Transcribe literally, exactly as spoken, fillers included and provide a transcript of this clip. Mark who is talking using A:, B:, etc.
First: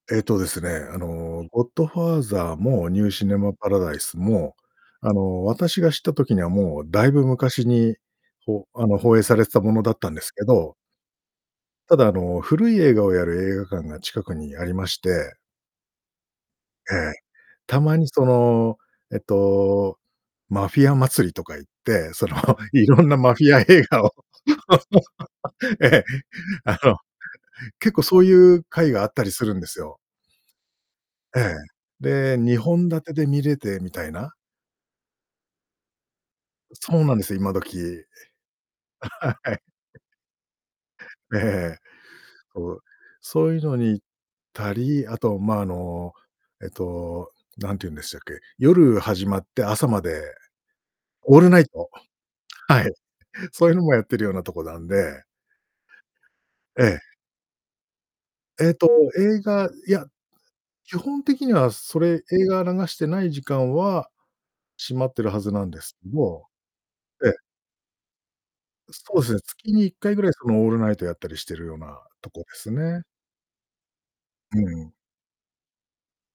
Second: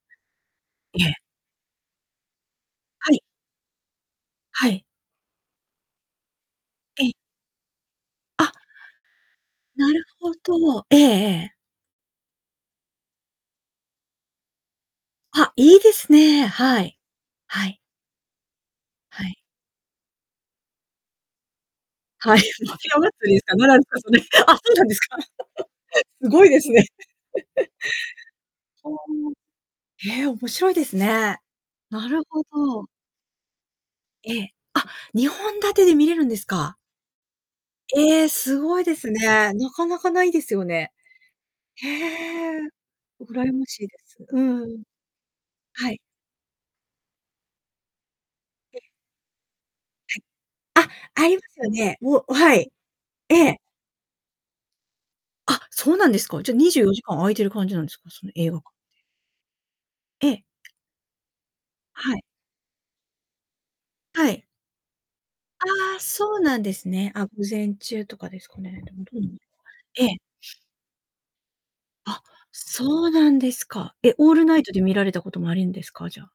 A: えっとですね、あ
B: ええ。
A: のゴッドファーザーもニュー
B: はい。
A: シネマパラダイスも、
B: はい。
A: あの私が知った時にはもう
B: え
A: だ
B: え。
A: いぶ昔に、
B: あ、
A: ほあの放映されてたもの
B: な
A: だっ
B: る
A: たんです
B: ほ
A: けど
B: ど、ええええ。
A: ただあの、古い映画をやる映画館が近くにありまして
B: あ、いいですね、は
A: え
B: い、
A: え。
B: はい。
A: たまにそのえ
B: はい。
A: と、マフィア祭りとか言って、そ
B: は
A: の
B: い。マフィア
A: 色ん
B: 祭
A: な
B: り
A: マ
B: で
A: フ
B: すか
A: ィ
B: [unintelligible] で
A: ア
B: す
A: 映画を
B: ね。あ、そうなんですか。
A: ええ、
B: すごいです
A: あ
B: ね。
A: の結構そういう
B: ふー
A: 会があったり
B: ん、
A: するんですよ。
B: へえ、面白いですね。
A: ええ。
B: なる
A: で、
B: ほ
A: にほ
B: ど。
A: ん立てで見れてみたいな。
B: ええ、あ、にほん立てで見れるんですか？
A: そうなんですよ、今どき。
B: ええ、すごいです
A: あ、
B: ね。
A: はい。
B: なかなかないですよね。
A: ええ、
B: へえ、
A: そう、そ
B: 羨
A: ういう
B: ま
A: の
B: しい
A: に
B: で
A: 行っ
B: す。う
A: た
B: ん。
A: り、あとま、あ
B: はい。
A: のえとなんて言うんでしたっけ、
B: で。
A: 夜始まって朝ま
B: は
A: で、
B: い。あ、あり
A: オー
B: ま
A: ルナ
B: す
A: イ
B: よ
A: ト、
B: ね。おはい。
A: はい、
B: ええ。
A: そういうのもやってるようなとこなんで。
B: あ、そうなんですか。じゃ、にじゅ
A: え
B: うよじ
A: え。
B: かん開いてる感じなんですか、その映画館
A: えと、
B: て
A: 映画いや、
B: ええ。
A: 基本的にはそ
B: はい。
A: れ、映画流してない時間は、
B: はい。
A: 閉まってるはずなんで
B: あ
A: す
B: あ、
A: け
B: そう
A: ど、
B: なんですね。あ、
A: え
B: 午
A: え。
B: 前中とかですかね。でもど
A: そ
B: う
A: うで
B: なん
A: す
B: だ
A: ね、月にいっ
B: ろ、え
A: かい
B: え。
A: ぐらいそのオールナイトやったりしてるような
B: あ、
A: とこですね。
B: そうなんですか。え、オールナ
A: う
B: イトで
A: ん。
B: 見られたこともあるんですか、じゃあ。